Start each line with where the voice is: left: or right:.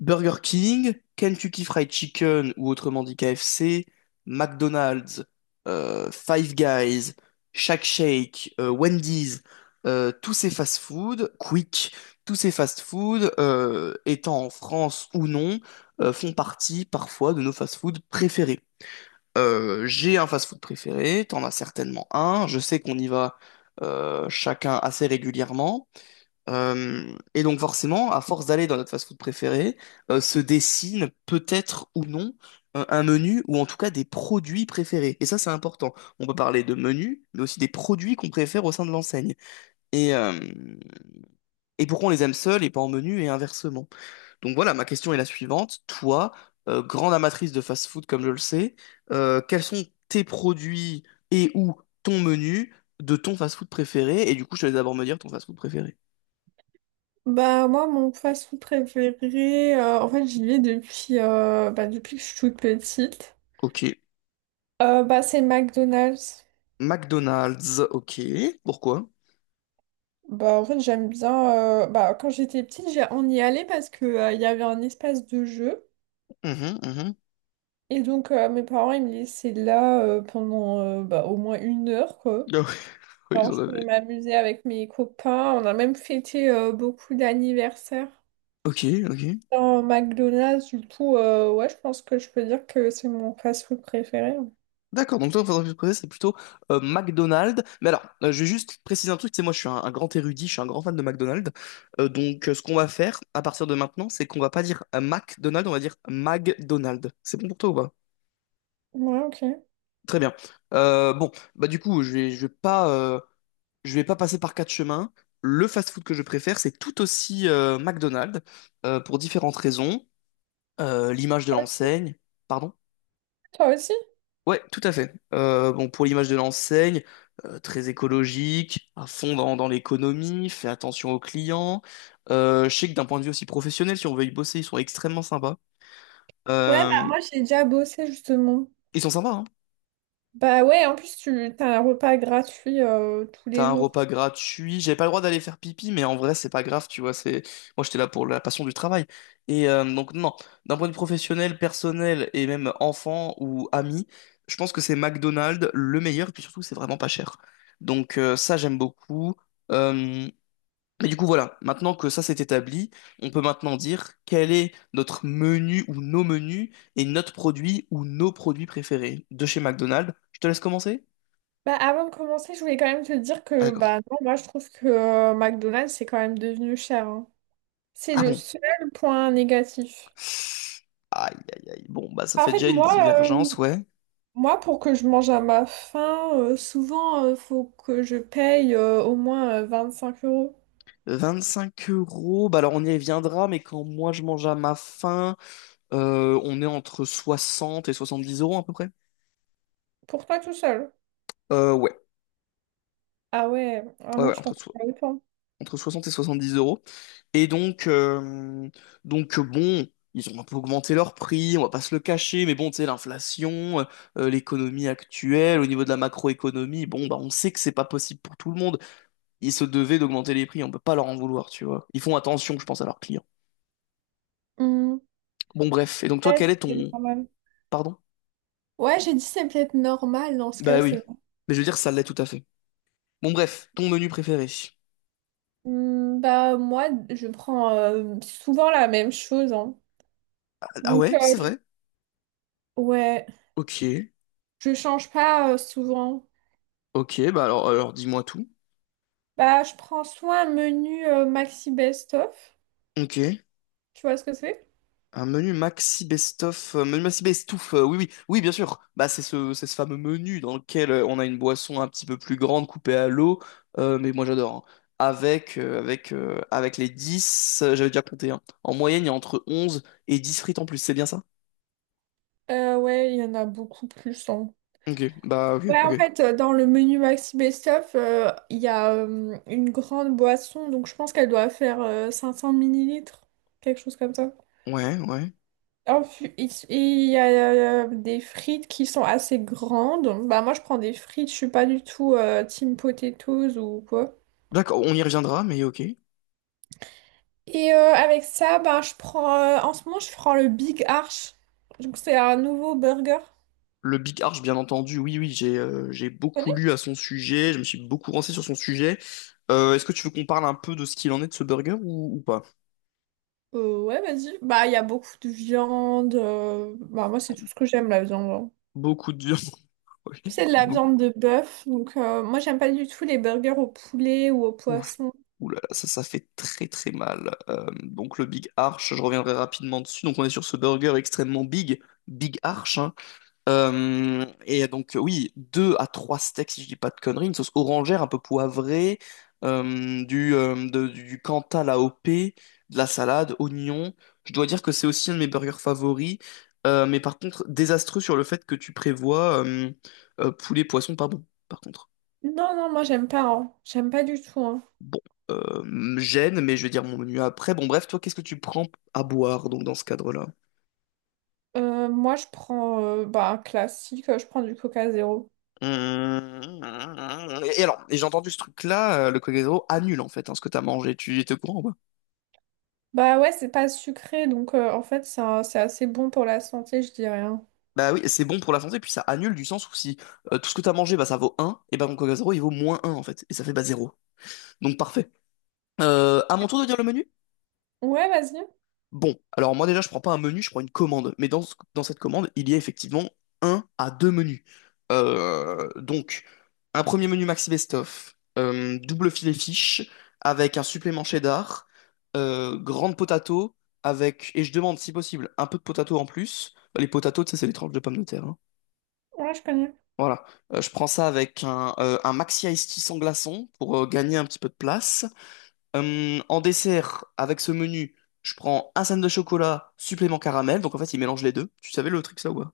left: Burger King, Kentucky Fried Chicken ou autrement dit KFC, McDonald's, Five Guys, Shake Shake, Wendy's, tous ces fast-food, Quick, tous ces fast-food, étant en France ou non, font partie parfois de nos fast-food préférés. J'ai un fast-food préféré, t'en as certainement un, je sais qu'on y va chacun assez régulièrement. Et donc forcément, à force d'aller dans notre fast-food préféré, se dessine peut-être ou non un menu ou en tout cas des produits préférés. Et ça, c'est important. On peut parler de menus, mais aussi des produits qu'on préfère au sein de l'enseigne. Et, euh, et pourquoi on les aime seuls et pas en menu et inversement. Donc voilà, ma question est la suivante. Toi, grande amatrice de fast-food comme je le sais, quels sont tes produits et ou ton menu de ton fast-food préféré? Et du coup, je te laisse d'abord me dire ton fast-food préféré.
right: Moi mon fast-food préféré, en fait j'y vais depuis, depuis que je suis toute petite.
left: Ok.
right: C'est McDonald's.
left: McDonald's, ok. Pourquoi?
right: En fait j'aime bien, quand j'étais petite on y allait parce que il y avait un espace de jeu
left: Mhm, mhm.
right: et donc mes parents ils me laissaient là pendant au moins une heure quoi.
left: Ah oui, oui, ils
right: Alors
left: en
right: je pouvais
left: avaient.
right: m'amuser avec mes copains, on a même fêté beaucoup d'anniversaires.
left: Ok, ok.
right: Dans McDonald's du coup ouais je pense que je peux dire que c'est mon fast-food préféré, hein.
left: D'accord, donc toi, ton entreprise préférée, c'est plutôt McDonald's. Mais alors, je vais juste préciser un truc, c'est moi, je suis un grand érudit, je suis un grand fan de McDonald's. Donc ce qu'on va faire à partir de maintenant, c'est qu'on va pas dire McDonald's, on va dire McDonald's. C'est bon pour toi ou pas?
right: Ouais, ok.
left: Très bien. Bon, bah du coup, je vais pas passer par quatre chemins. Le fast-food que je préfère, c'est tout aussi McDonald's pour différentes raisons. L'image de l'enseigne, pardon?
right: Toi aussi?
left: Ouais, tout à fait. Bon, pour l'image de l'enseigne, très écologique, à fond dans l'économie, fait attention aux clients. Je sais que d'un point de vue aussi professionnel, si on veut y bosser, ils sont extrêmement sympas.
right: Ouais, bah
left: Euh,
right: moi j'ai déjà bossé justement.
left: Ils sont sympas, hein.
right: Bah ouais, en plus tu t'as un repas gratuit tous
left: T'as
right: les
left: un
right: jours.
left: repas gratuit. J'avais pas le droit d'aller faire pipi, mais en vrai, c'est pas grave, tu vois. C'est moi, j'étais là pour la passion du travail. Et donc non, d'un point de vue professionnel, personnel et même enfant ou ami, je pense que c'est McDonald's le meilleur. Et puis surtout, c'est vraiment pas cher. Donc ça, j'aime beaucoup. Euh, Mais du coup, voilà. Maintenant que ça s'est établi, on peut maintenant dire quel est notre menu ou nos menus et notre produit ou nos produits préférés de chez McDonald's. Je te laisse commencer?
right: Bah avant de commencer, je voulais quand même te dire
left: Ah,
right: que
left: d'accord.
right: bah non, moi je trouve que McDonald's c'est quand même devenu cher, hein. C'est
left: Ah
right: le
left: bon,
right: seul point négatif.
left: aïe, aïe, aïe. Bon, bah ça
right: Bah, en
left: fait
right: fait,
left: déjà une
right: moi, euh,
left: divergence, ouais.
right: moi pour que je mange à ma faim, souvent faut que je paye au moins 25 euros.
left: 25 euros, bah alors on y reviendra, mais quand moi je mange à ma faim, on est entre 60 et 70 euros à peu près.
right: Pour toi tout seul.
left: Ouais,
right: Ah ouais, ah
left: ouais,
right: non,
left: ouais,
right: je pense pas autant.
left: entre 60 et 70 euros. Et donc, bon, ils ont un peu augmenté leur prix, on va pas se le cacher, mais bon, tu sais, l'inflation, l'économie actuelle, au niveau de la macroéconomie, bon, bah on sait que c'est pas possible pour tout le monde. Ils se devaient d'augmenter les prix, on peut pas leur en vouloir, tu vois. Ils font attention, je pense, à leurs clients.
right: Hmm.
left: Bon, bref. Et donc, toi,
right: Ouais,
left: quel est
right: c'est
left: ton...
right: normal.
left: Pardon?
right: Ouais, j'ai dit c'est peut-être normal dans ce
left: Bah
right: cas,
left: oui.
right: c'est...
left: Mais je veux dire, ça l'est tout à fait. Bon, bref, ton menu préféré.
right: Hmm, bah moi, je prends souvent la même chose, hein.
left: Ah
right: Donc
left: ouais,
right: euh,
left: c'est vrai.
right: ouais,
left: Ok,
right: je change pas souvent.
left: ok, bah alors dis-moi tout.
right: Bah je prends soit un menu maxi best-of.
left: Ok.
right: Tu vois ce que c'est?
left: Un menu maxi best-of, menu maxi best-off, oui, oui, oui, bien sûr. Bah, c'est ce fameux menu dans lequel on a une boisson un petit peu plus grande coupée à l'eau, mais moi j'adore, hein. Avec les 10, j'avais déjà compté, hein. En moyenne, il y a entre 11 et 10 frites en plus, c'est bien ça?
right: Ouais, il y en a beaucoup plus, hein.
left: Ok, bah, ok,
right: Ouais, en
left: ok.
right: fait, dans le menu maxi best-of, il y a une grande boisson. Donc je pense qu'elle doit faire 500 millilitres, quelque chose comme ça.
left: Ouais, ouais.
right: Il y a des frites qui sont assez grandes. Bah moi je prends des frites, je suis pas du tout team potatoes ou quoi.
left: D'accord, on y reviendra, mais ok.
right: Et avec ça, bah, je prends en ce moment je prends le Big Arch. Donc c'est un nouveau burger.
left: Le Big Arch, bien entendu, oui, oui, j'ai
right: Tu
left: beaucoup
right: connais?
left: lu à son sujet, je me suis beaucoup renseigné sur son sujet. Est-ce que tu veux qu'on parle un peu de ce qu'il en est de ce burger ou pas?
right: Ouais, vas-y. Bah il y a beaucoup de viande. Bah moi c'est tout ce que j'aime la viande, hein.
left: Beaucoup de. Oui,
right: C'est de la
left: beaucoup.
right: viande de bœuf. Donc moi j'aime pas du tout les burgers au poulet ou au
left: Ouh là
right: poisson.
left: là, ça fait très très mal. Donc le Big Arch, je reviendrai rapidement dessus. Donc on est sur ce burger extrêmement big, Big Arch, hein. Et donc, oui, deux à trois steaks si je dis pas de conneries, une sauce orangère un peu poivrée, du Cantal AOP, de la salade, oignons. Je dois dire que c'est aussi un de mes burgers favoris. Mais par contre, désastreux sur le fait que tu prévois poulet poisson pas bon, par contre.
right: Non, non, moi j'aime pas, hein. J'aime pas du tout, hein.
left: Bon, me gêne, mais je vais dire mon menu après. Bon, bref, toi, qu'est-ce que tu prends à boire, donc, dans ce cadre-là?
right: Moi, je prends un classique, je prends du Coca Zéro.
left: Mmh. Et alors, et j'ai entendu ce truc-là, le Coca-Zéro annule, en fait, hein, ce que t'as mangé. Tu étais au courant ou pas?
right: Bah ouais, c'est pas sucré, donc en fait, c'est assez bon pour la santé, je dirais, hein.
left: Bah oui, c'est bon pour la santé, puis ça annule du sens où si tout ce que t'as mangé, bah ça vaut un et bah mon Coca-Zéro, il vaut moins un en fait. Et ça fait bah zéro. Donc parfait. À mon tour de dire le menu?
right: Ouais, vas-y.
left: Bon, alors moi déjà, je prends pas un menu, je prends une commande. Mais dans cette commande, il y a effectivement un à deux menus. Euh, donc, un premier menu Maxi Best Of, double filet fish avec un supplément cheddar, grande potato avec, et je demande si possible, un peu de potato en plus. Les potatoes, tu sais, c'est les tranches de pommes de terre, hein.
right: Ouais, je connais.
left: Voilà. Je prends ça avec un Maxi Ice Tea sans glaçon pour gagner un petit peu de place. En dessert, avec ce menu, je prends un sandwich de chocolat, supplément caramel. Donc en fait, il mélange les deux. Tu savais le truc ça ou pas?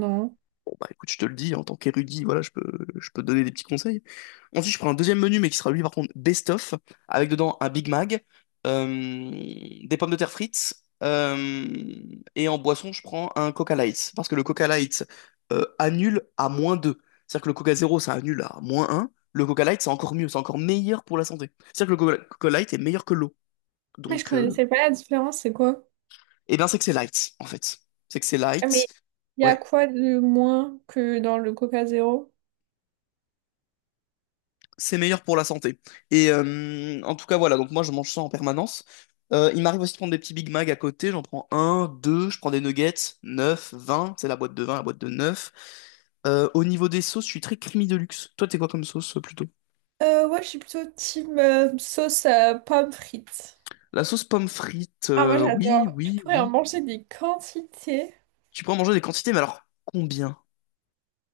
right: Non.
left: Bon bah écoute, je te le dis, en tant qu'érudit, voilà, je peux te donner des petits conseils. Ensuite, je prends un deuxième menu, mais qui sera lui par contre best-of, avec dedans un Big Mac, euh, des pommes de terre frites, euh, et en boisson, je prends un Coca Light. Parce que le Coca Light annule à moins 2. C'est-à-dire que le Coca Zéro, ça annule à moins un. Le Coca Light, c'est encore mieux, c'est encore meilleur pour la santé. C'est-à-dire que le Coca Light est meilleur que l'eau.
right: Mais je
left: Donc,
right: connaissais pas la différence, c'est quoi?
left: eh bien, c'est que c'est light, en fait. C'est que c'est
right: Ah,
left: light.
right: mais il y a
left: Ouais,
right: quoi de moins que dans le Coca Zéro?
left: c'est meilleur pour la santé. Et en tout cas, voilà. Donc, moi, je mange ça en permanence. Il m'arrive aussi de prendre des petits Big Mac à côté. J'en prends un, deux. Je prends des nuggets, neuf, 20. C'est la boîte de 20, la boîte de neuf. Au niveau des sauces, je suis très creamy de luxe. Toi, t'es quoi comme sauce plutôt?
right: Ouais, je suis plutôt team sauce pomme frites.
left: La sauce pomme frite,
right: Ah, moi,
left: oui,
right: j'adore. Je
left: oui,
right: pourrais en
left: oui.
right: manger des quantités.
left: Tu peux en manger des quantités, mais alors combien?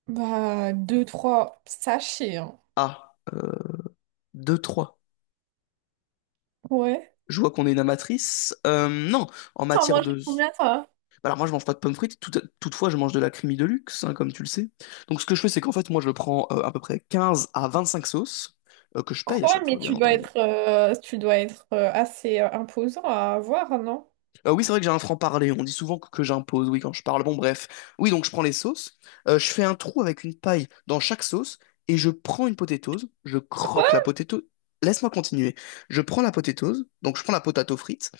right: Bah, deux, trois sachets, hein.
left: Ah, 2 trois.
right: Ouais.
left: Je vois qu'on est une amatrice. Non, en
right: T'en
left: matière
right: manges
left: de...
right: combien, toi?
left: Alors moi je mange pas de pommes frites, toutefois je mange de la creamy de luxe, hein, comme tu le sais. Donc ce que je fais c'est qu'en fait moi je prends à peu près 15 à 25 sauces que je paye à
right: Quoi?
left: chaque
right: Mais
left: fois bien entendu.
right: tu dois être assez imposant à avoir, non?
left: Oui c'est vrai que j'ai un franc-parler, on dit souvent que j'impose, oui quand je parle, bon bref. Oui donc je prends les sauces, je fais un trou avec une paille dans chaque sauce et je prends une potatoes, je
right: Quoi?
left: croque la potatoes. Laisse-moi continuer. Je prends la potatoes, donc je prends la potato frite,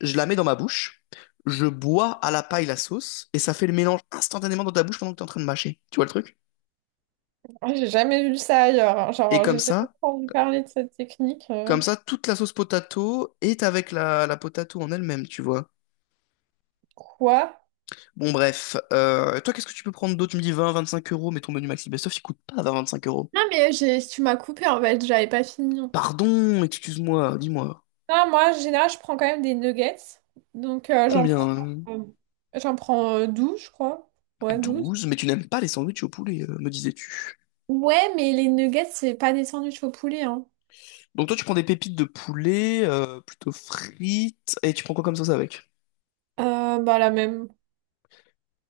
left: je la mets dans ma bouche, je bois à la paille la sauce et ça fait le mélange instantanément dans ta bouche pendant que tu es en train de mâcher. Tu vois le truc?
right: Ah, j'ai jamais vu ça ailleurs, hein.
left: Et
right: Genre, j'ai jamais entendu parler de cette technique.
left: comme ça, toute la sauce potato est avec la potato en elle-même, tu vois.
right: Quoi?
left: Bon, bref. Toi, qu'est-ce que tu peux prendre d'autre? Tu me dis 20, 25 euros, mais ton menu Maxi Best-of, il coûte pas 20, 25 euros.
right: Non, tu m'as coupé en fait, j'avais pas fini. Non,
left: Pardon, excuse-moi, dis-moi.
right: moi, en général, je prends quand même des nuggets. Donc, euh, j'en
left: Combien?
right: prends, euh, j'en prends 12, je crois. Ouais, douze.
left: 12, mais tu n'aimes pas les sandwichs au poulet, me disais-tu.
right: Ouais, mais les nuggets, c'est pas des sandwichs au poulet, hein.
left: Donc toi, tu prends des pépites de poulet, plutôt frites, et tu prends quoi comme sauce avec?
right: Bah, la même.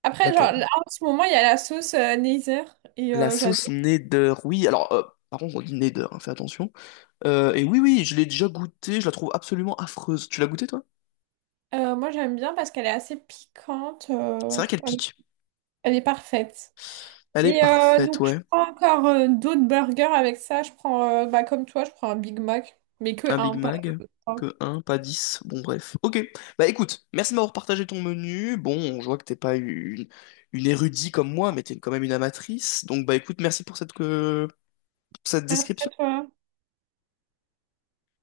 right: Après, genre,
left: Laquelle?
right: là, en ce moment, il y a la sauce Nether et
left: La sauce
right: j'adore.
left: Neder, oui. Alors, par contre, on dit Neder, hein, fais attention. Et oui, oui, je l'ai déjà goûtée, je la trouve absolument affreuse. Tu l'as goûtée, toi?
right: Moi, j'aime bien parce qu'elle est assez piquante.
left: C'est
right: euh,
left: vrai qu'elle
right: elle
left: pique.
right: elle est parfaite.
left: Elle est
right: Et
left: parfaite,
right: donc, je
left: ouais.
right: prends encore d'autres burgers avec ça. Comme toi, je prends un Big Mac, mais que
left: Un Big
right: un par
left: Mac,
right: fois.
left: que un, pas 10. Bon, bref. Ok. Bah écoute, merci de m'avoir partagé ton menu. Bon, je vois que t'es pas une érudite comme moi, mais t'es quand même une amatrice. Donc bah écoute, merci pour cette, cette
right: Merci à
left: description.
right: toi.